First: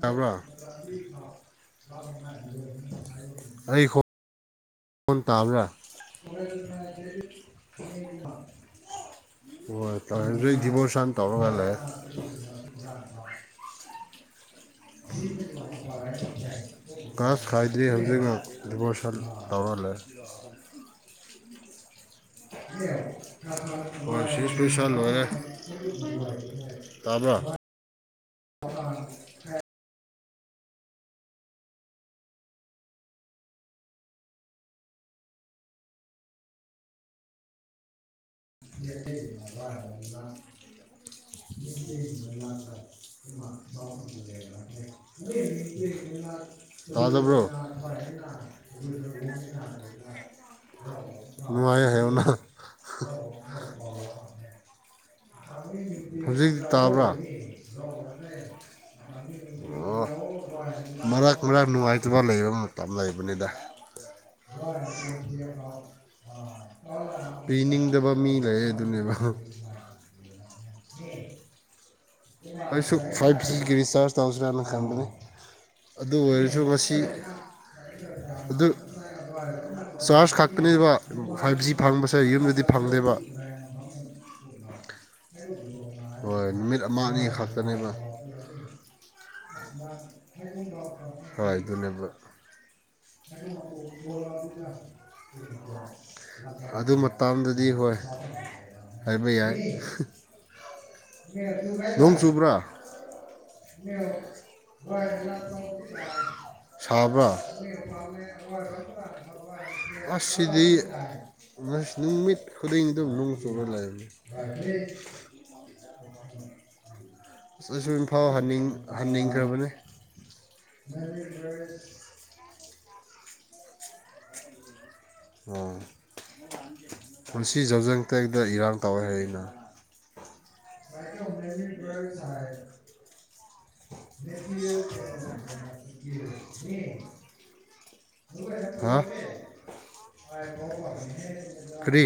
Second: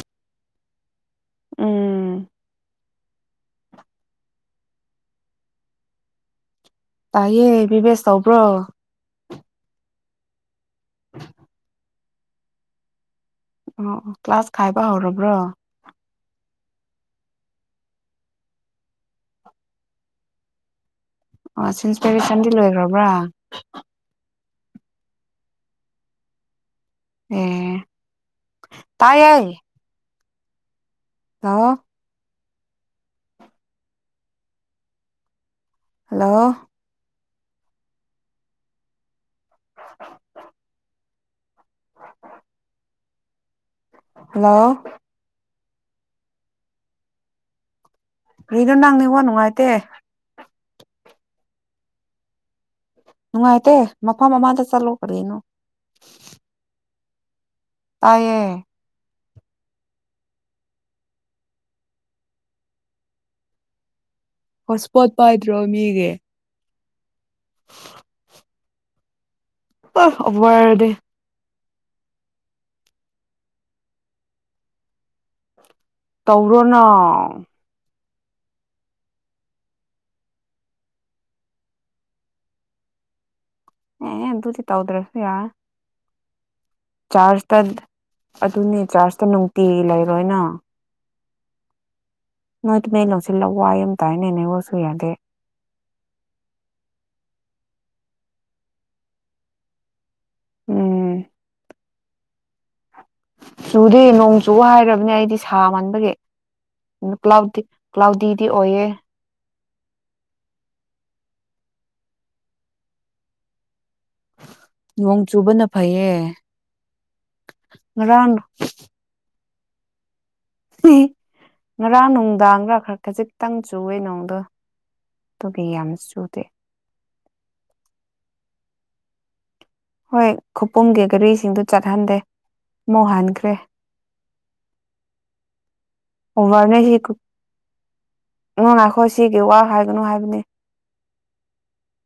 ꯇꯕ꯭ꯔꯣ ꯎꯝ ꯑꯩꯈꯣ ꯐꯣꯟ ꯇꯥꯕ꯭ꯔꯥ ꯇꯥꯏꯌꯦꯦ ꯕꯤꯤꯕꯦꯁ ꯇꯧꯕ꯭ꯔꯣ ꯍ ꯇ ꯗꯤꯃꯣꯁꯟ ꯇꯧꯔꯒ ꯂꯩ [unintelligible] ꯑꯣ ꯀ꯭ꯂꯥꯁ ꯈꯥꯏꯕ ꯍꯧꯔꯕ꯭ꯔꯣ ꯥꯁ ꯈꯥꯏꯗꯤ꯭ꯔꯤ ꯍꯧꯖꯤꯛꯃꯛ ꯔꯤꯚꯣꯔꯁꯟ ꯇꯧꯔꯜꯂꯦ ꯑꯣ ꯀꯦꯔꯤꯁꯟꯗꯤ ꯂꯣꯏꯈ꯭ꯔꯕ꯭ꯔꯥ ꯄꯨꯁꯂꯔꯦ ꯇꯥꯕ꯭ꯔ ꯑꯦ ꯑ ꯍꯜꯂꯣ ꯌꯦ ꯍꯜꯂꯣ ꯇꯥꯖꯕ꯭ꯔꯣ ꯅꯣ ꯅꯪꯅꯦꯕꯣ ꯅꯨꯡꯉꯥꯏꯇ ꯅꯨꯡꯉꯥꯏ ꯍꯥꯏꯅ ꯅꯨꯡꯉꯥꯏꯇꯦ ꯃꯐꯝ ꯑꯃꯥꯡꯗ ꯆꯠꯂꯣ ꯐꯦꯅꯣ ꯍꯧꯖꯤꯛꯇꯤ ꯇꯥꯕ꯭ꯔꯥ ꯇꯌꯦ ꯑꯣ ꯃꯔꯛ ꯃꯔꯛ ꯅꯨꯡꯉꯥꯏꯇꯕ ꯂꯩꯕ ꯃꯇꯝ ꯂꯩꯕꯅꯤꯗ ꯍꯣꯠꯁꯄꯣꯠ ꯄꯥꯏꯗ꯭ꯔꯣ ꯃꯤꯒꯦ ꯄꯤꯅꯤꯡꯗꯕ ꯃꯤ ꯂꯩ ꯑꯗꯨꯅꯦꯕ ꯑ ꯑꯣꯕꯔꯗ ꯑꯩꯁꯨ ꯐꯥꯏꯚ ꯐꯦꯁꯇꯤ ꯔꯔꯤꯁꯆꯥꯔꯖ ꯇꯖꯤꯅ ꯀꯝꯄꯅꯤ ꯑꯗꯨ ꯑꯣꯏꯔꯁꯨ ꯇꯧꯔꯣꯅ ꯃꯁꯤ ꯑꯗꯨ ꯆꯥꯔꯖ ꯈꯛꯛꯇꯅꯦꯕ ꯐꯥꯏꯚ ꯖꯤ ꯐꯪꯕꯁꯦ ꯌꯨꯝꯗꯗꯤ ꯐꯪꯗꯦꯕ ꯑꯦ ꯨꯖꯤ ꯇꯧꯗ꯭ꯔꯦ ꯐꯌꯥ ꯍꯣꯏ ꯅꯨꯃꯤꯠ ꯑꯃ ꯑꯅꯤ ꯆꯥꯔꯖꯇ ꯈꯛꯇꯅꯦꯕ ꯑꯗꯨꯅꯦ ꯆꯥꯔꯖꯇ ꯅꯨꯡꯇꯤ ꯂꯩꯔꯣꯏꯅ ꯍꯣꯏ ꯑꯗꯨꯅꯦꯕ ꯅꯣꯡꯣꯏꯇ ꯃ ꯂ ꯂꯧꯁꯤꯜꯂ ꯋꯥꯏꯝ ꯇꯥꯏꯅꯅꯦ ꯑꯣꯏ ꯁꯨꯌꯥꯗꯦ ꯗꯤ ꯍꯣꯏ ꯍꯥꯏꯕ ꯌꯥꯏ ꯎꯝ ꯍ ꯎ ꯅꯣꯡ ꯆꯨꯕ꯭ꯔꯥ ꯆꯨꯗꯦ ꯅꯣꯡ ꯆꯨ ꯍꯥꯏꯈ꯭ꯔꯔꯕꯅꯦ ꯑꯩꯗꯤ ꯁꯥ ꯁꯥꯕ꯭ꯔꯥ ꯃꯟꯥꯟꯕꯒꯤꯥꯎꯗꯤ ꯀ꯭ꯂꯥꯎꯗꯤꯗꯤ ꯑꯣꯏꯌꯦꯦ ꯑꯁꯤꯗꯤ ꯅꯨꯃꯤꯠ ꯈꯨꯗꯤꯡꯗ ꯅꯨꯡ ꯆꯣꯛꯕ ꯂꯩꯝꯅꯤ ꯅꯣꯡ ꯆꯨꯕꯅ ꯐꯩꯌꯦ ꯍ ꯑꯁ ꯑꯁꯨꯨꯝ ꯏꯝꯐꯥꯎꯅꯤꯡ ꯍꯟꯅꯤꯡꯈ꯭ꯔꯕꯅꯤ ꯉꯔꯥꯡ ꯅꯨꯡꯗꯥꯡꯒ ꯈꯛ ꯈꯖꯤꯛꯇꯪ ꯆꯨꯋꯦ ꯅꯣꯡꯗꯣ ꯑꯗꯨꯒꯤ ꯑꯣ ꯌꯥꯝ ꯆꯨꯗꯦ ꯄꯨꯟꯁꯤ ꯌꯥꯖꯖꯪ ꯇꯥꯏꯗ ꯏꯔꯥꯡ ꯇꯋꯦꯅ ꯍꯣꯏ ꯈꯨꯄꯨꯝꯒꯤ ꯒꯥꯔꯤꯁꯤꯡꯗꯨ ꯆꯠꯍꯟꯗꯦ ꯑꯃꯨꯛ ꯍꯟꯈ꯭ꯔꯦ ꯑꯣꯚꯔꯅꯦ ꯁꯤ ꯅꯣ ꯉꯥꯏꯈꯣ ꯁꯤꯒꯤ ꯋꯥ ꯍꯥꯏꯒꯅꯨ ꯍꯥꯏꯕꯅꯦ ꯑ ꯇꯔꯤ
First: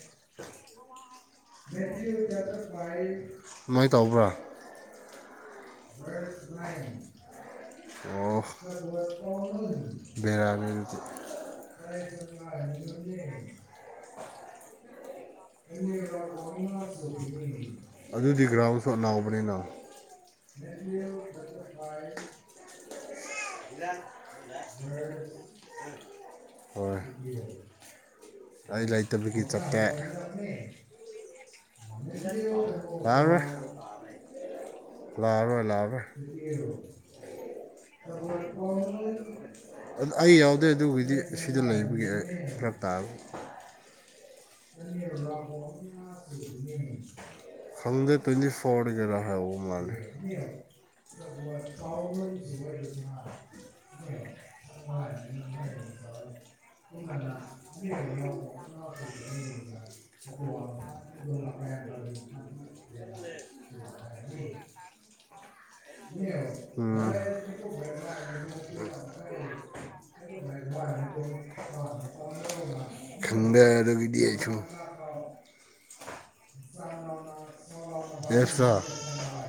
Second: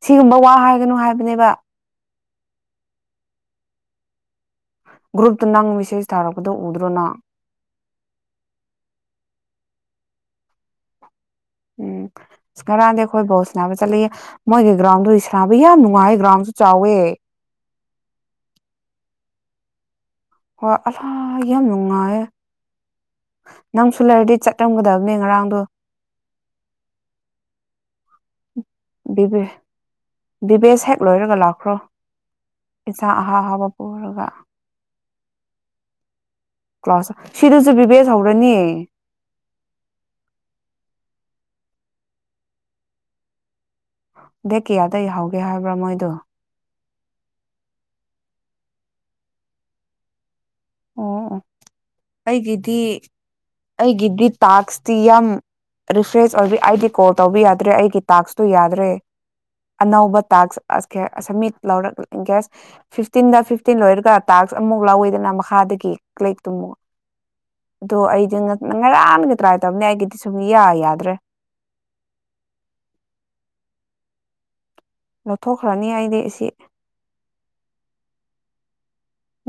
ꯁꯤꯒꯨꯝꯕ ꯋꯥ ꯍꯥꯏꯒꯅꯨ ꯍꯥꯏꯕ ꯃꯦꯁꯖ ꯏ ꯁꯃꯥꯏꯅ ꯇꯧꯕ꯭ꯔꯥ ꯒꯨꯔꯨ ꯑꯣ ꯔꯥꯕꯤꯗꯤ ꯎꯝ ꯑꯁ ꯉꯔꯥꯡꯗꯤ ꯑꯩꯈꯣꯏ ꯕꯣꯜ ꯁꯥꯟꯅꯕ ꯆꯠꯂꯤ ꯃꯣꯏꯒꯤ ꯒ꯭ꯔꯥꯎꯟꯗꯨ ꯁꯥꯟꯅꯕ ꯌꯥꯝ ꯅꯨꯡꯉꯥꯏ ꯒ꯭ꯔꯥꯎꯟꯁꯨ ꯆꯥꯎꯋꯦ ꯑꯗꯨꯗꯤ ꯒ꯭ꯔꯥꯝ ꯁ ꯅꯥꯎꯕꯅꯤꯅ ꯍꯣꯏ ꯑ ꯌꯥꯝ ꯅꯨꯡꯉꯥꯏ ꯅꯪꯁꯨ ꯂꯩꯔꯗꯤ ꯆꯠꯂꯝꯝꯒꯗꯕꯅꯦ ꯉꯔꯥꯡꯗꯣ ꯍꯣꯏ ꯑꯩ ꯕꯤꯕꯦ ꯂꯩꯇꯕꯒꯤ ꯆꯥꯛꯇꯥꯏ ꯕꯤꯕꯦꯁ ꯍꯦꯛ ꯂꯣꯏꯔꯒ ꯂꯥꯛꯈ꯭ꯔꯣ ꯏꯟꯁꯥꯡ ꯑꯍꯥ ꯂꯥꯛꯑꯔꯣꯏ ꯑꯍꯥꯎꯕ ꯄꯨꯔꯒ ꯂꯥꯛꯑꯔꯣꯏ ꯂꯥꯛꯑꯔꯣꯏ ꯀ꯭ꯂꯥꯁ ꯁꯤꯗꯁꯨ ꯕꯤꯕꯦꯁ ꯍꯧꯔꯅꯤ ꯑꯩ ꯌꯥꯎꯗꯦ ꯑꯗꯨꯕꯨꯗꯤ ꯁꯤꯗ ꯂꯩꯕꯒꯤ ꯐꯔꯞ ꯇꯥꯕ ꯗꯦꯠ ꯀꯌꯥꯗꯩ ꯍꯧꯒꯦ ꯍꯥꯏꯕ꯭ꯔꯥ ꯃꯣꯏꯗꯣ ꯍꯪꯗꯦ ꯇ ꯐꯣꯔ ꯔꯥ ꯍꯥꯏ ꯑꯣ ꯃꯥꯜꯂꯤꯦ ꯑꯣ ꯑꯣ ꯑꯩꯒꯤꯗꯤ ꯑꯩꯒꯤꯗꯤ ꯇꯥꯛꯁꯇꯤ ꯌꯥꯝ ꯔꯤꯐ꯭ꯔꯦꯁ ꯑꯣꯏꯕ ꯑꯩꯗꯤ ꯀꯣꯜ ꯇꯧꯕ ꯌꯥꯗ꯭ꯔꯦ ꯑꯩꯒꯤ ꯇꯥꯛꯁꯇꯨ ꯌꯥꯗ꯭ꯔꯦ ꯑꯅꯧꯕ ꯇꯁꯔ ꯏꯟ ꯀꯦꯁ ꯐꯤꯐꯇꯤꯟꯗ ꯐꯤꯐꯇꯤꯟ ꯂꯣꯏꯔꯒ ꯇꯥꯛꯁ ꯑꯃꯨꯛ ꯂꯧꯋꯤꯗꯅ ꯃꯈꯥꯗꯒꯤ ꯂꯩꯛꯇꯨꯝꯃꯣ ꯎꯝ ꯑꯗꯣ ꯑꯩꯗꯤ ꯉꯔꯥꯡꯒ ꯇ꯭ꯔꯥꯏ ꯇꯧꯅꯦ ꯑꯩꯒꯤꯗꯤ ꯁꯨꯝ ꯌꯥꯗ꯭ꯔꯦ ꯌꯦꯁꯨ ꯑꯣ ꯊꯣꯛꯈ꯭ꯔꯅꯤ ꯍꯥꯏꯗꯤ ꯑꯁꯤ ꯑꯦꯞꯁꯇ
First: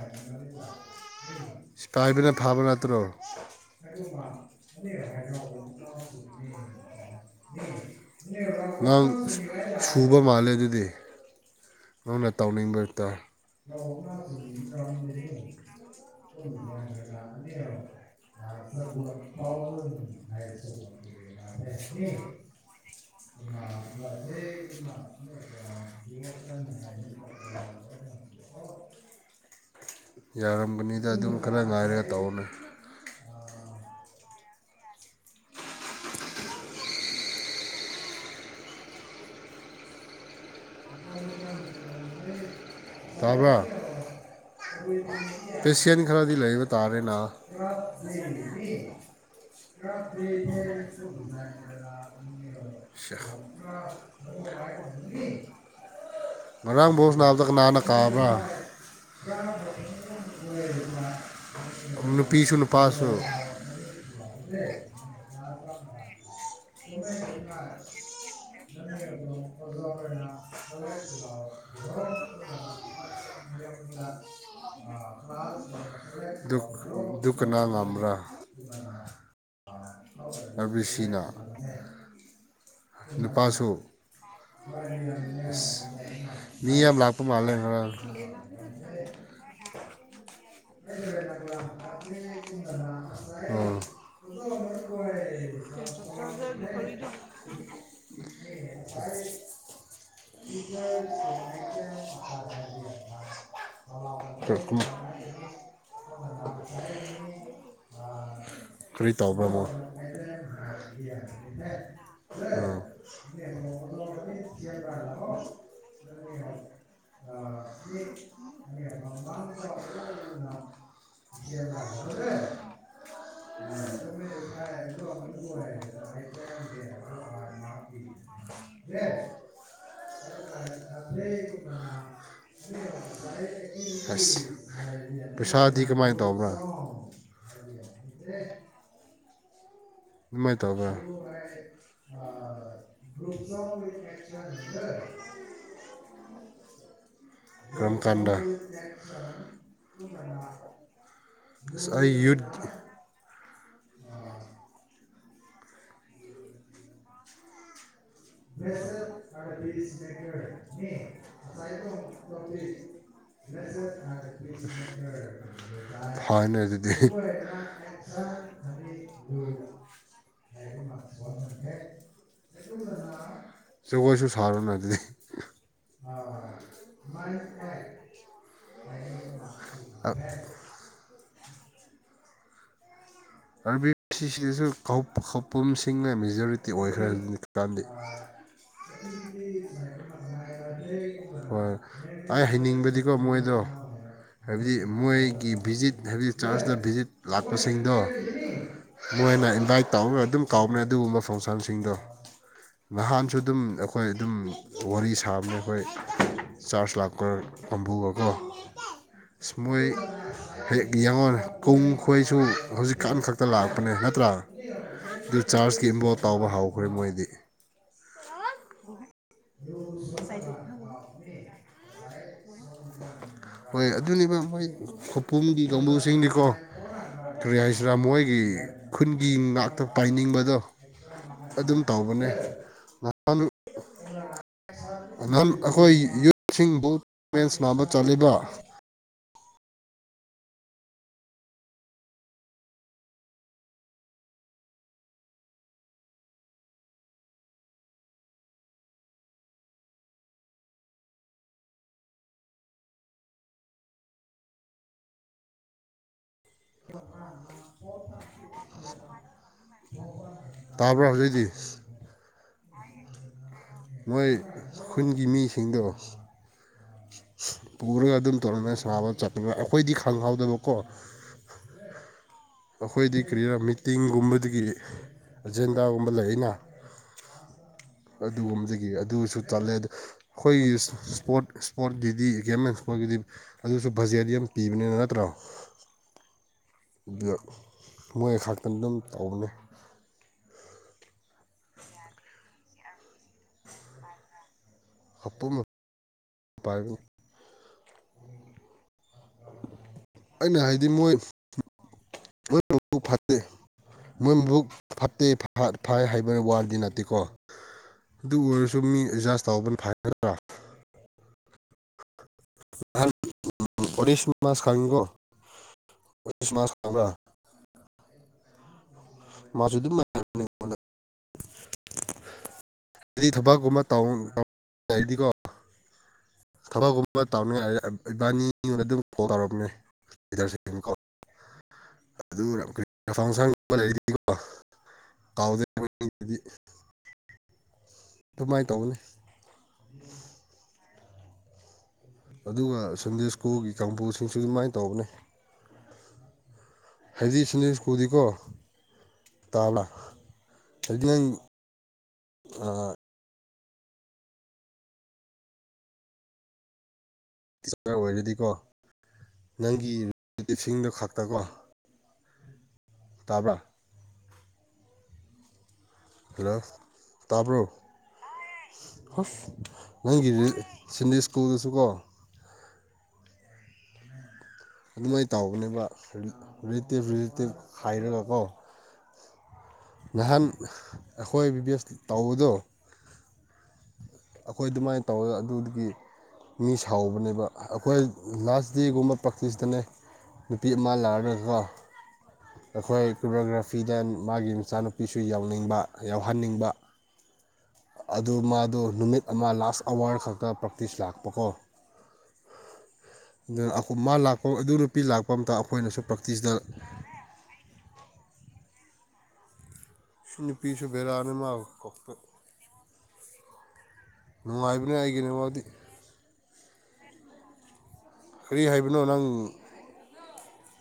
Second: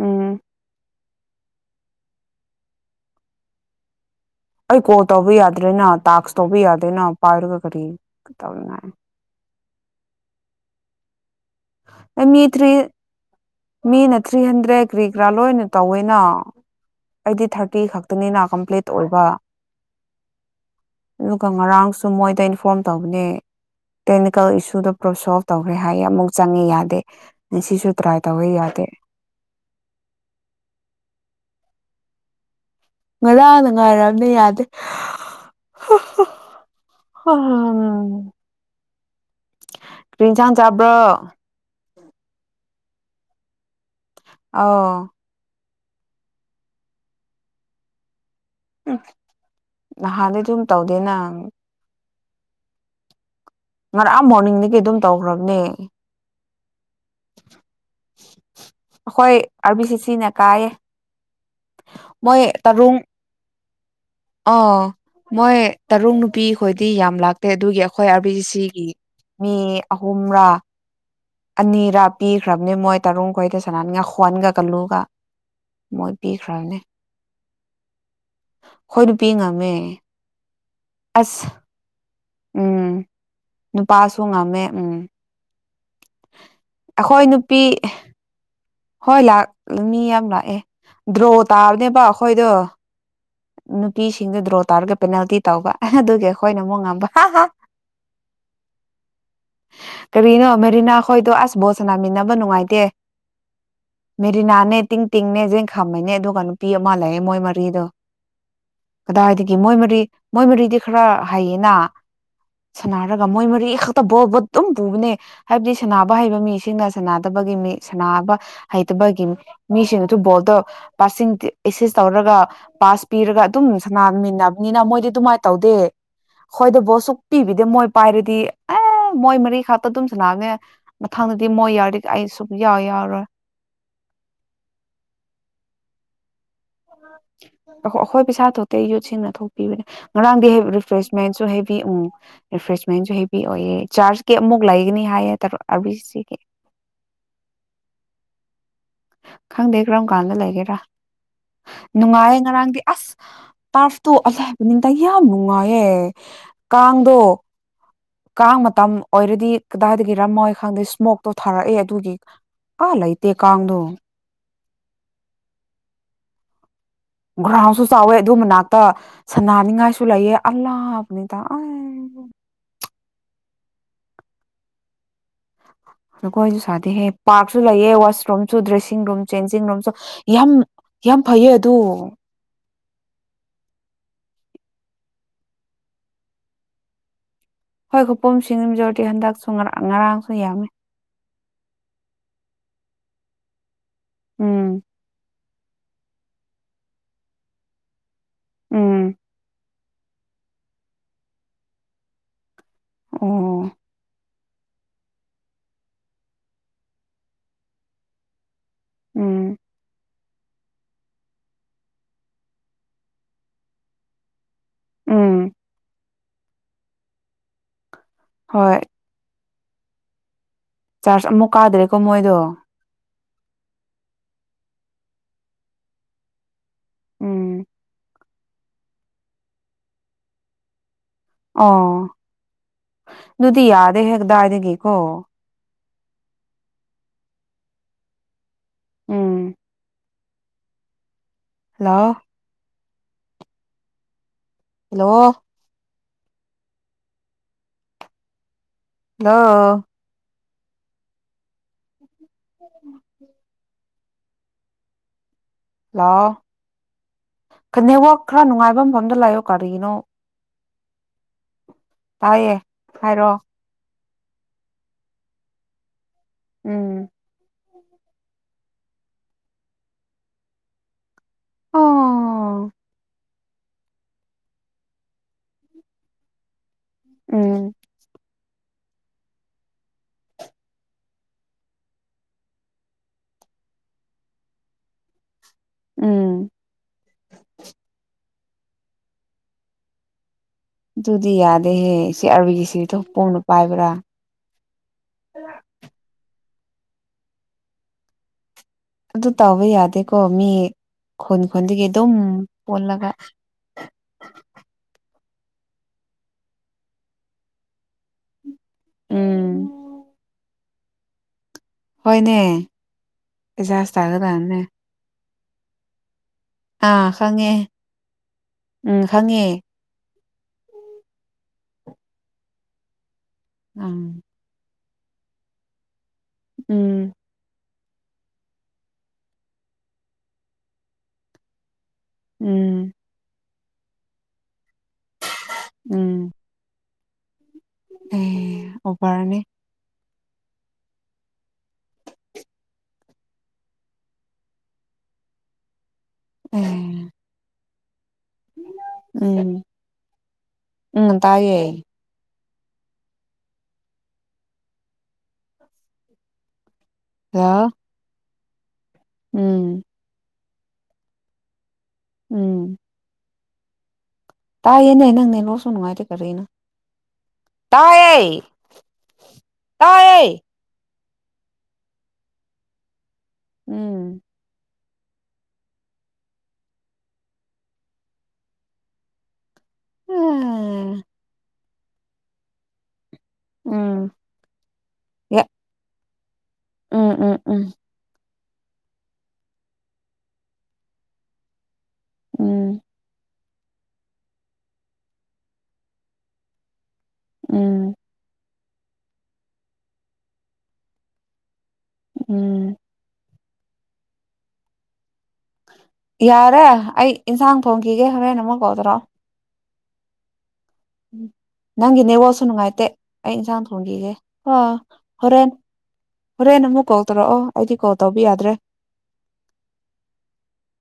ꯎꯝ ꯁꯤꯄꯥꯏꯕꯅ ꯐꯥꯕꯅ ꯇꯔꯣ ꯑꯩ ꯀꯣꯜ ꯇꯧꯕ ꯌꯥꯗ꯭ꯔꯦꯅ ꯇꯥꯛꯁ ꯇꯧꯕ ꯌꯥꯗ꯭ꯔꯦꯅ ꯄꯥꯏꯔꯒ ꯀꯔꯤ ꯉ ꯇꯧꯅꯤꯡꯉꯥꯏ ꯁꯨꯕ ꯃꯥꯂ ꯑꯗꯨꯗ ꯑꯦ ꯃꯤ ꯊ꯭ꯔꯤ ꯃꯤꯅ ꯊ꯭ꯔꯤ ꯍꯟꯗ꯭ꯔꯦꯠ ꯀ꯭ꯔꯤꯒ꯭ꯔꯥ ꯂꯣꯏꯅ ꯇꯧꯋꯦꯅ ꯑꯩꯗꯤ ꯊꯥꯔꯇꯤ ꯈꯛꯇꯅꯤꯅ ꯀꯝꯄ꯭ꯂꯤꯠ ꯑꯣꯏꯕ ꯑꯗꯨꯒ ꯉꯔꯥꯡꯁꯨ ꯃꯣꯏꯗ ꯏꯟꯐꯣꯔꯝ ꯇꯧꯕꯅꯦ ꯇꯦꯛꯅꯤꯀꯦꯜ ꯏꯁꯨꯗ ꯄꯣ ꯁꯣꯜ ꯇꯧꯈ꯭ꯔꯦ ꯍꯥꯏꯌꯦ ꯑꯃꯨ ꯆꯪꯉꯤ ꯌꯥꯗꯦ ꯁꯤꯁꯨ ꯇ꯭ꯔꯥꯏ ꯇꯧꯋ ꯌꯥꯗꯦ ꯗ ꯑꯗꯨꯝ ꯈꯔ ꯉꯥꯏꯔꯒ ꯇꯧꯅꯤ ꯉꯔꯥꯡꯅ ꯉꯥꯏꯔꯑꯝꯗꯤ ꯌꯥꯗꯦ ꯟꯁꯥꯡ ꯆꯥꯕ꯭ꯔꯣ ꯇꯥꯕ ꯑꯧ [inaudible] ꯄꯦꯁꯤꯌꯥꯅꯤ ꯈꯔꯗꯤ ꯂꯩꯕ ꯇꯥꯔꯦꯅ [inaudible] ꯅꯍꯥꯟꯗꯤ ꯑꯗꯨꯝ ꯇꯧꯗꯦꯅ ꯁꯍ ꯉꯔꯥꯡꯑ ꯃꯣꯔꯅꯤꯡꯗꯒꯤ ꯑꯗꯨꯝ ꯇꯧꯈ꯭ꯔꯕꯅꯦ ꯉꯔꯥꯡ ꯕꯣꯁ ꯅꯥꯕꯗꯒ ꯅꯥꯟꯅ ꯀꯥꯕ꯭ꯔꯥ ꯑꯩꯈꯣꯏ ꯑꯥꯔ ꯕꯤ ꯁꯤ ꯁꯤꯅ ꯀꯥꯏꯌꯦ ꯃꯣꯏ ꯅꯨꯄꯤꯁꯨ ꯇꯔꯨꯡ ꯅꯨꯄꯥꯁꯨ ꯑꯥ ꯃꯣꯏ ꯇꯔꯨꯛ ꯅꯨꯄꯤ ꯈꯣꯏꯗꯤ ꯌꯥꯝ ꯂꯥꯛꯇꯦ ꯑꯗꯨꯒꯤ ꯑꯩꯈꯣꯏ ꯑꯥꯔꯕꯤꯁꯤꯒꯤ ꯃꯤ ꯑꯍꯨꯝꯔꯥ ꯑꯅꯤꯔꯥ ꯄꯤꯈ꯭ꯔꯕꯅꯤ ꯃꯣꯏ ꯇꯔꯨ ꯈꯣꯏꯗ ꯁꯅꯥꯟꯒ ꯍ꯭ꯋꯥꯟꯒ ꯀꯥꯜꯂꯨꯒ ꯃꯣꯏ ꯄꯤꯈ꯭ꯔꯕꯅꯦ ꯑꯗꯨ ꯀꯅꯥ ꯉꯝꯕ꯭ꯔꯥ ꯑꯥꯔ ꯍꯣꯏꯗꯨ ꯄꯤ ꯉꯝꯃꯦ ꯑꯦ ꯁꯤꯅ ꯑꯁ ꯎꯝ ꯅꯨꯄꯥꯁꯨ ꯅꯨꯄꯥꯁꯨ ꯉꯝꯃꯦ ꯎꯝ ꯃꯤ ꯌꯥꯝ ꯂꯥꯛꯄ ꯑꯩꯈꯣꯏ ꯃꯥꯜꯂꯦ ꯅꯨꯄꯤ ꯈꯔ ꯍꯣꯏ ꯂꯥꯛ ꯃꯤ ꯌꯥꯝ ꯂꯥꯛꯑꯦ ꯗ꯭ꯔꯣ ꯇꯥꯕꯅꯦꯕ ꯑꯩꯈꯣꯏꯗꯣ ꯑꯥ ꯅꯨꯄꯤꯁꯤꯡꯗ ꯗ꯭ꯔꯣ ꯇꯥꯔꯒ ꯄꯦꯅꯥꯜꯇꯤ ꯇꯧꯕ ꯑꯗꯨꯒꯤ ꯑꯩꯈꯣꯏꯅ ꯑꯃꯨꯛ ꯉꯝꯕ ꯀꯔꯤꯅꯣ ꯃꯦꯔꯤꯅꯥꯈꯣꯏꯗꯣ ꯑꯁ ꯕꯣꯠ ꯁꯥꯟꯅꯥꯃꯤꯟꯅꯕ ꯅꯨꯡꯉꯥꯏꯇꯦ ꯃꯦꯔꯤꯅꯥꯅꯦ ꯇꯤꯡ ꯇꯤꯡꯅꯦ ꯌꯦꯖꯦꯡꯈꯥꯝꯃꯅꯦ ꯑꯗꯨꯒ ꯅꯨꯄꯤ ꯑꯃ ꯂꯩꯌꯦꯦ ꯃꯣꯏ ꯃꯔꯤꯗꯣ ꯀꯔꯤ ꯇꯧꯕ꯭ꯔꯥ ꯀꯗꯥꯏꯗꯒꯤ ꯃꯣꯏ ꯃꯔꯤ ꯃꯣꯏ ꯃꯔꯤꯗꯤ ꯈꯔ ꯍꯩꯌꯦꯅ ꯑꯥ ꯁꯅꯔꯒ ꯃꯣꯏ ꯃꯔꯤ ꯈꯛꯇ ꯕꯣꯜꯕꯨ ꯑꯗꯨꯝ ꯄꯨꯕꯅꯦ ꯍꯥꯏꯕꯗꯤ ꯁꯅꯕ ꯍꯩꯕ ꯃꯤꯁꯤꯡꯅ ꯁꯥꯟꯅꯗꯕꯒꯤ ꯃꯤ ꯁꯅꯕ ꯍꯩꯇꯕꯒꯤ ꯃꯤꯁꯤꯡꯗꯨꯁꯨ ꯕꯣꯜꯗꯣ ꯄꯁꯤꯡ ꯑꯦꯁꯤꯁ ꯇꯧꯔꯒ ꯄꯥꯁ ꯄꯤꯔꯒ ꯑꯗꯨꯝ ꯁꯥꯟꯅꯃꯤꯟꯅꯕꯅꯤꯅ ꯃꯣꯏꯗꯤ ꯑꯗꯨꯃꯥꯏꯅ ꯇꯧꯗꯦ ꯍꯣꯏꯗꯕꯨꯣ ꯑ ꯁꯨꯛ ꯄꯤꯕꯤꯗ ꯃꯣꯏ ꯄꯥꯏꯔꯗꯤ ꯑꯦ ꯃꯣꯏ ꯃꯔꯤꯈꯥꯛꯛꯇ ꯑꯗꯨꯝ ꯁꯅꯥꯑꯅꯦꯦ ꯃꯊꯪꯗꯗꯤ ꯃꯣꯏ ꯌꯥꯎꯔꯤ ꯑꯩ ꯁꯨꯛ ꯌꯥꯎ ꯌꯥꯎꯔꯣꯏ ꯗꯕ꯭ꯔꯥ ꯑꯩꯈꯣꯏ ꯄꯩꯁꯥ ꯊꯣꯛꯇꯦ ꯌꯨꯠꯁꯤꯡꯅ ꯊꯣꯛꯇ ꯏꯕꯅꯦ ꯑꯗꯨꯃꯥꯏꯅ ꯇꯧꯕ꯭ꯔꯥ ꯉꯔꯥꯡꯗꯤꯔꯤꯐ꯭ꯔꯦꯁꯃꯦꯟꯁꯨ ꯍꯕꯤ꯭ꯔꯦꯁꯃꯦꯟꯁꯨ ꯍꯦꯕꯤ ꯑꯣꯏꯌꯦ ꯆꯥꯔꯖ ꯀ ꯑꯃꯨꯛ ꯂꯩꯒꯅꯤ ꯍꯥꯏꯌꯦ ꯀꯔꯝ ꯀꯥꯟꯗ ꯈꯪꯗꯦ ꯀꯔꯝ ꯀꯥꯟꯗ ꯂꯩꯒꯦꯔꯥ ꯑꯁ ꯑꯩ ꯅꯨꯡꯉꯥꯏꯌꯦ ꯌꯨꯠ ꯉꯔꯥꯡꯗꯤ ꯑꯁ ꯇꯥꯔꯐꯇꯨ ꯑ ꯍꯥꯏꯕ ꯌꯥꯝ ꯅꯨꯡꯉꯥꯏꯌꯦꯦ ꯀꯥꯡꯗꯣ ꯀꯥꯡ ꯃꯇꯝ ꯑꯣꯏꯔꯗꯤ ꯀꯗꯥꯏꯗꯒꯤꯔꯝꯃꯣꯏ ꯈꯪꯗꯦ ꯏꯁꯃꯣꯛꯇꯣ ꯊꯥꯔꯛꯑꯦ ꯑꯗꯨꯒꯤ ꯑꯥ ꯂꯩꯇꯦ ꯀꯥꯡꯗꯣ ꯐꯅ ꯑꯗꯨ ꯒ꯭ꯔꯥꯎꯟꯁꯨ ꯆꯥꯎꯋꯦ ꯑꯗꯨ ꯃꯅꯥꯛꯇ ꯁꯅꯅꯤꯡꯉꯥꯏꯁꯨ ꯂꯩꯑ ꯑꯂꯥꯕꯅꯤ ꯇ ꯆꯒꯣꯏꯁꯨ ꯁꯔꯅ ꯅꯠꯇꯇꯩ ꯑꯈꯣꯏꯁꯨ ꯁꯥꯗꯦꯍꯦ ꯄꯥꯔꯛꯁꯨ ꯂꯩꯑꯦ ꯋꯥꯁꯔꯨꯝꯁꯨ ꯗ꯭ꯔꯦꯁꯤꯡ ꯔꯨꯝ ꯆꯦꯟꯖꯤꯡ ꯔꯨꯝꯁꯨ ꯌꯥꯝ ꯌꯥꯝ ꯐꯩ ꯑꯗꯨ ꯑꯥꯔꯕꯤ ꯁꯤ ꯁꯤꯗꯁꯨ ꯀꯐꯝꯁꯤꯡꯅ ꯃꯦꯖꯣꯔꯤꯇꯤ ꯑꯣꯏꯈ꯭ꯔꯕꯅꯤ ꯍꯣꯏ ꯈꯨꯄꯨꯝ ꯖꯔꯗꯤ ꯍꯟꯗꯛꯁꯨ ꯉꯔꯥꯡ ꯉꯔꯥꯡꯁꯨ ꯌꯥꯅꯤ ꯍꯣꯏ ꯑꯩ ꯍꯩꯅꯤꯡꯕꯗꯤꯀꯣ ꯃꯣꯏꯗꯣ ꯍꯥꯏꯕꯗꯤ ꯎꯝ ꯃꯣꯏꯒꯤ ꯚꯤꯖꯤꯠ ꯍꯥꯏꯕꯗꯤ ꯆꯔꯁꯇ ꯚꯤꯖꯤꯠ ꯂꯥꯛꯄꯁꯤꯡꯗꯣ ꯎꯝ ꯃꯣꯏꯅ ꯏꯕꯥꯏ ꯑꯗꯨꯝ ꯀꯥꯎꯕꯅꯦ ꯑꯗꯨꯒꯨꯝꯕ ꯐꯪꯁꯟꯁꯤꯡꯗꯣ ꯅꯍꯥꯟꯁꯨ ꯑꯗꯨꯝ ꯑꯣ ꯑꯩꯈꯣꯏ ꯑꯗꯨꯝ ꯋꯥꯔꯤ ꯁꯥꯕꯅꯦ ꯑꯩꯈꯣꯏ ꯆꯥꯔꯖ ꯂꯥꯛꯄꯒ ꯐꯝꯕꯨꯔꯒ ꯎꯝ ꯁꯃꯣꯏ ꯍꯦꯛ ꯌꯥꯡꯉꯔꯦ ꯀ ꯈꯣꯏꯁꯨ ꯍꯧꯖꯤꯛ ꯏꯀꯥꯟ ꯈꯛꯇ ꯂꯥꯛꯄꯅꯦ ꯅꯠꯇ꯭ꯔꯥ ꯎꯝ ꯆꯥꯔꯖꯀꯤꯕ ꯐꯥꯎꯕ ꯍꯥꯎꯈ꯭ꯔꯦ ꯃꯣꯏꯗꯤ ꯍꯣꯏ ꯀꯁꯥꯏ ꯆꯥꯔꯖ ꯑꯃꯨꯛ ꯀꯥꯗ꯭ꯔꯦꯀꯣ ꯃꯣꯏꯗꯣ ꯍꯣꯏ ꯑꯗꯨꯅꯦꯕ ꯃꯣꯏ ꯈꯨꯄꯨꯝꯒꯤ ꯀꯥꯡꯕꯨꯁꯤꯡꯗꯤꯀꯣ ꯎꯝ ꯀꯔꯤꯌꯥꯁꯔꯥꯃꯣꯏ ꯈꯨꯟꯒꯤ ꯉꯥꯛꯇ ꯄꯥꯏꯅꯤꯡꯕꯗꯣ ꯑꯗꯨꯝ ꯑꯣ ꯇꯧꯕꯅꯦꯍ ꯗꯦ ꯍꯗꯥꯏꯗꯒꯀꯣ ꯑꯩꯈꯣꯏ ꯌꯨꯠꯁꯤꯡꯕꯨ ꯇꯃꯦꯟꯁ ꯅꯥꯕ ꯆꯠꯂꯤꯕ꯭ꯔꯥ ꯎꯝ ꯍꯜꯂꯣ ꯍꯜꯂꯣ ꯂ ꯎꯝ ꯂ ꯈꯅꯦꯛꯋꯥꯛ ꯈꯔ ꯅꯨꯡꯉꯥꯏꯕ ꯃꯐꯝꯗ ꯂꯥꯛꯌꯑꯣ ꯀꯔꯤꯒꯤꯅꯣ ꯇꯥꯕ꯭ꯔꯥ ꯍꯧꯖꯤꯛꯇꯤ ꯇꯥꯏꯌꯦꯦ ꯍꯥꯏꯔꯣꯑꯣ ꯃꯣꯏ ꯈꯨꯟꯒꯤ ꯃꯤꯁꯤꯡꯗꯣ ꯎꯝ [inaudible] ꯄꯨꯔꯒ ꯑꯗꯨꯝ ꯇꯧꯔꯒ ꯁꯥꯕ ꯆꯠꯄ ꯑꯩꯈꯣꯏꯗꯤ ꯈꯪꯍꯥꯎꯗꯕꯀꯣ ꯑꯣ ꯑꯈꯣꯏꯗꯤ ꯀꯔꯤ ꯃꯤꯇꯤꯡꯒꯨꯝꯕꯗꯒꯤ ꯑꯦꯖꯦꯟꯗꯥꯒꯨꯝꯕ ꯂꯩ ꯑꯩꯅ ꯎꯝ ꯑꯗꯨꯒꯨꯝꯕꯗꯒꯤ ꯑꯗꯨꯁꯨ ꯆꯠꯂꯦ ꯑꯗ ꯑꯩꯈꯣꯏꯒꯤ ꯏꯁꯄꯣꯔꯠ ꯏꯁꯄꯣꯔꯠꯀꯤꯗꯤ ꯒꯦꯝꯃꯦꯟ ꯏꯁꯄꯣꯔꯠꯀꯤꯗꯤ ꯑꯗꯨꯁꯨ ꯕꯖꯦꯠ ꯌꯥꯝ ꯄꯤꯕꯅꯤꯅ ꯅꯠꯇ꯭ꯔꯣ ꯎꯝ ꯑꯗꯨꯒ ꯃꯣꯏ ꯈꯥꯛꯛꯇꯅ ꯑꯗꯨꯝ ꯇꯧꯕꯅꯤ ꯑꯗꯨꯗꯤ ꯌꯥꯗꯦꯍꯦ ꯁꯤ ꯑꯥꯔꯕꯤꯒꯤꯁꯤ ꯊꯣꯛꯄꯣꯡꯅ ꯄꯥꯏꯕ꯭ꯔꯥ ꯍꯥꯄꯝ ꯄꯨꯝ ꯑꯗꯨ ꯇꯕ ꯌꯥꯗꯦꯀꯣ ꯃꯤ ꯑꯩꯅ ꯍꯥꯏꯗꯤ ꯃꯣꯏ ꯈꯣꯟ ꯈꯣꯟꯗꯒꯤ ꯑꯗꯨꯝ ꯃꯣꯏ ꯃꯕꯨꯛ ꯄꯣꯜꯂꯒ ꯐꯠꯇꯦ ꯍꯥꯠ ꯐꯥꯏ ꯍꯥꯏꯕ ꯋꯥꯔꯗꯤ ꯅꯠꯇꯦꯀꯣ ꯑꯗꯨ ꯑꯣꯏꯔꯁꯨ ꯁꯨꯝ ꯃꯤ ꯑꯦꯗꯖꯁ ꯇꯧꯕꯅ ꯎꯝ ꯐꯒꯗ꯭ꯔꯥ ꯍꯣꯏꯅꯦ ꯍ ꯑꯦꯖꯥꯁ ꯇꯥꯒꯗꯕꯅꯦ ꯑꯣꯔꯤꯁꯃꯁ ꯀꯥꯡꯪꯒꯣ ꯃꯔꯥ ꯑꯥ ꯈꯪꯉꯦ ꯎꯝ ꯍꯪꯉꯦ ꯑꯩꯉꯣꯟꯗ ꯍꯥꯏꯗꯤ ꯊꯕꯛꯀꯨꯝꯕ ꯇ ꯎꯝ ꯌꯥꯗꯤ ꯀꯣ ꯎꯝ ꯊꯕꯛꯒꯨꯝꯕ ꯇꯧꯅꯤꯡꯉꯥꯏ ꯏꯕꯥꯅꯤꯉꯣꯟꯗ ꯑꯗꯨꯝ ꯐꯣꯟꯜ ꯇꯧꯔꯝꯅꯦ ꯂꯤꯔꯣ ꯑꯗꯨ ꯎꯝ ꯐ ꯁꯥꯡ ꯃꯔꯤꯗꯤꯀꯣ ꯀꯥꯎꯗ ꯎꯝ [unintelligible] ꯑꯦ ꯑꯣꯕꯥꯔꯅꯦ ꯁꯨꯟꯗꯦꯁꯀꯣꯒꯤ ꯀꯥꯡꯕꯨꯁꯤꯡꯁꯨ ꯑꯗꯨꯃꯥꯏꯅ ꯇꯧꯕꯅꯦ ꯑꯦ ꯍꯥꯏꯗꯤꯁ ꯀꯨꯗꯤꯀꯣ ꯎꯝ ꯇꯥꯕꯂꯥ ꯎꯝ ꯑꯗꯨꯗꯤꯪ ꯇꯥꯏꯌꯦ ꯑ ꯍꯜꯂꯣ ꯔꯥꯗꯤ ꯋꯥ ꯎꯝ ꯅꯪꯒꯤ ꯑꯗꯨꯗꯤ ꯏꯁꯤꯡꯗꯣ ꯈꯛꯇꯀꯣ ꯎꯝ ꯇꯥꯕ꯭ꯔꯥ ꯇꯥꯏ ꯌꯦꯅꯦ ꯅꯪꯅꯤ ꯊꯅ ꯀꯦꯅ ꯍꯜꯂꯣ ꯇꯥꯕ꯭ꯔꯣ ꯇꯥꯌꯦ ꯇꯥꯌꯦ ꯁꯤꯟꯗꯤ ꯁ꯭ꯀꯨꯜꯗꯁꯨꯀꯣ ꯎꯝ ꯑꯗꯨꯃꯥꯏꯅ ꯇꯧꯒꯅꯦꯕ ꯔꯤꯂꯦꯇꯤꯚ ꯔꯤꯂꯦꯇꯤꯚ ꯍꯥꯏꯔꯒꯀꯣ ꯅꯍꯥꯟ ꯎꯝ ꯑꯩꯈꯣꯏ ꯕꯤ ꯚꯁ ꯇꯧꯕꯗꯣ ꯎꯝ ꯑꯩꯈꯣꯏ ꯑꯗꯨꯃꯥꯏꯅ ꯇꯧꯋꯦ ꯌꯥ ꯑꯗꯨꯒꯤ ꯃꯤ ꯎꯝ ꯎꯝ ꯁꯥꯎꯕꯅꯦꯕ ꯎꯝ ꯑꯩꯈꯣꯏ ꯂꯥꯁ ꯗꯦꯒꯨꯝꯕ ꯄ꯭ꯔꯥꯛꯛꯇꯤꯁꯇꯅꯦ ꯅꯨꯄꯤ ꯑꯃ ꯂꯥꯛꯑꯔꯒꯀ ꯎꯝ ꯑꯩꯈꯣꯏ ꯀꯒ꯭ꯔ ꯐꯤꯗꯦꯟ ꯃꯥꯒꯤꯝꯁ ꯏꯆꯥꯅꯨꯄꯤꯁꯨ ꯌꯥꯎꯅꯤꯡꯕ ꯌꯥꯎꯍꯟꯅꯤꯡꯕ ꯎꯝ ꯑꯗꯨ ꯃꯥ ꯑꯗꯣ ꯅꯨꯃꯤꯠ ꯑꯃ ꯂꯥꯁ ꯑꯋꯥꯔ ꯈꯛꯇ ꯄ꯭ꯔꯦꯛꯇꯤꯁ ꯂꯥꯛꯄꯀꯣ ꯎꯝ ꯑꯗꯨꯅ ꯃꯥ ꯂꯥꯛꯄ ꯑꯗꯨ ꯅꯨꯄꯤ ꯂꯥꯛꯄ ꯑꯝꯇ ꯑꯩꯈꯣꯏꯅꯁꯨ ꯄ꯭ꯔꯥꯛꯇꯤꯁꯇ ꯌꯥꯔꯦ ꯑꯩ ꯏꯟꯁꯥꯡ ꯐꯣꯡꯈꯤꯒꯦ ꯍꯣꯔꯦꯟ ꯑꯃꯨꯛ ꯀꯧꯗ꯭ꯔꯣ ꯎꯅꯤ ꯎ ꯅꯪ ꯏꯅꯦꯦ ꯋꯥꯁꯨꯅꯅꯨꯡꯉꯥꯏꯇꯦ ꯑꯩ ꯏꯟꯁꯥꯡ ꯍꯧꯣꯡꯒꯦ ꯅꯨꯡꯉꯥꯏꯕꯅꯦ ꯑꯩꯒꯤꯅꯦꯕꯗꯤ ꯑꯔꯦ ꯅꯃꯛ ꯀꯧ ꯇꯔꯣ ꯑꯣꯗꯤ ꯀꯧ ꯀꯔꯤ ꯍꯥꯏꯕꯅꯣ ꯅꯪ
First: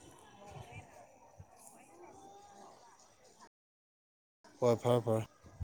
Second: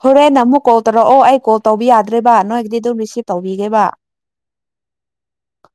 ꯍꯣꯔꯦꯟ ꯑꯃꯨꯛ ꯀꯣꯜ ꯇꯧꯔꯛꯑꯣ ꯑꯩ ꯀꯣꯜ ꯇꯧꯕꯤ ꯌꯥꯗ꯭ꯔꯦꯕ ꯅꯣꯏꯒꯤꯗꯤ ꯑꯗꯨꯝ ꯔꯤꯁꯤꯞ ꯇꯧꯕꯤꯒꯦꯕ ꯍꯣꯏ ꯐꯔꯦ ꯐꯔꯦ